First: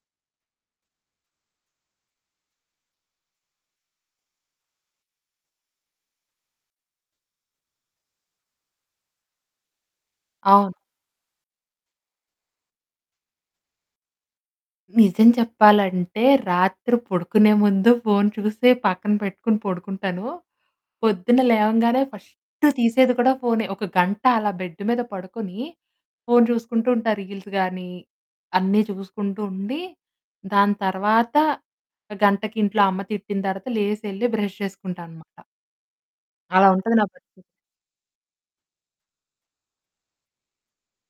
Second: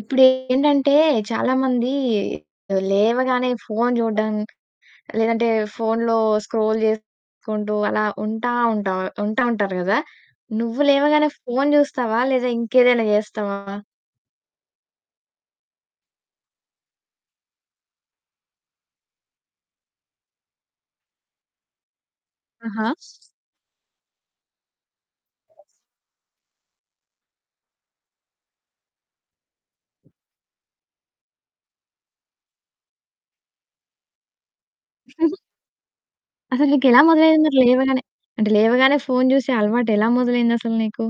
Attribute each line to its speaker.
Speaker 1: ఇప్పుడేంటంటే చాలా మంది లేవగానే ఫోను చూడడం, లేదంటే ఫోనులో స్క్రోల్ జేసుకుంటూ అలా ఉంటా, ఉంట్ ఉంటా ఉంటారు కదా!
Speaker 2: అవును.
Speaker 1: నువ్వు లేవగానే ఫోను జూస్తావా లేదా ఇంకేదైనా జేస్తావా?
Speaker 2: నిజం చెప్పాలంటే రాత్రి పడుకునే ముందు ఫోను చూసే పక్కన పెట్టుకొని పడుకుంటాను. పొద్దున్న లేవంగానే ఫస్ట్
Speaker 1: ఆహా!
Speaker 2: తీసేది కూడా ఫోనే. ఒక గంట అలా బెడ్డు మీద పడుకుని ఫోను చూసుకుంటూ ఉంటా. రీల్స్ గాని అన్నీ చూసుకుంటూ ఉండి, దాని తర్వాత గంటకి ఇంట్లో అమ్మ తిట్టిన తర్వాత లేసెళ్లి బ్రష్ చేసుకుంటాననమాట. అలా
Speaker 1: అసలు
Speaker 2: ఉంటది
Speaker 1: నీకెలా
Speaker 2: నా పరిస్థితి.
Speaker 1: మొదలయింది లేవగానే అంటే లేవగానే ఫోను జూసే అలవాటేలా మొదలైందసలు నీకు?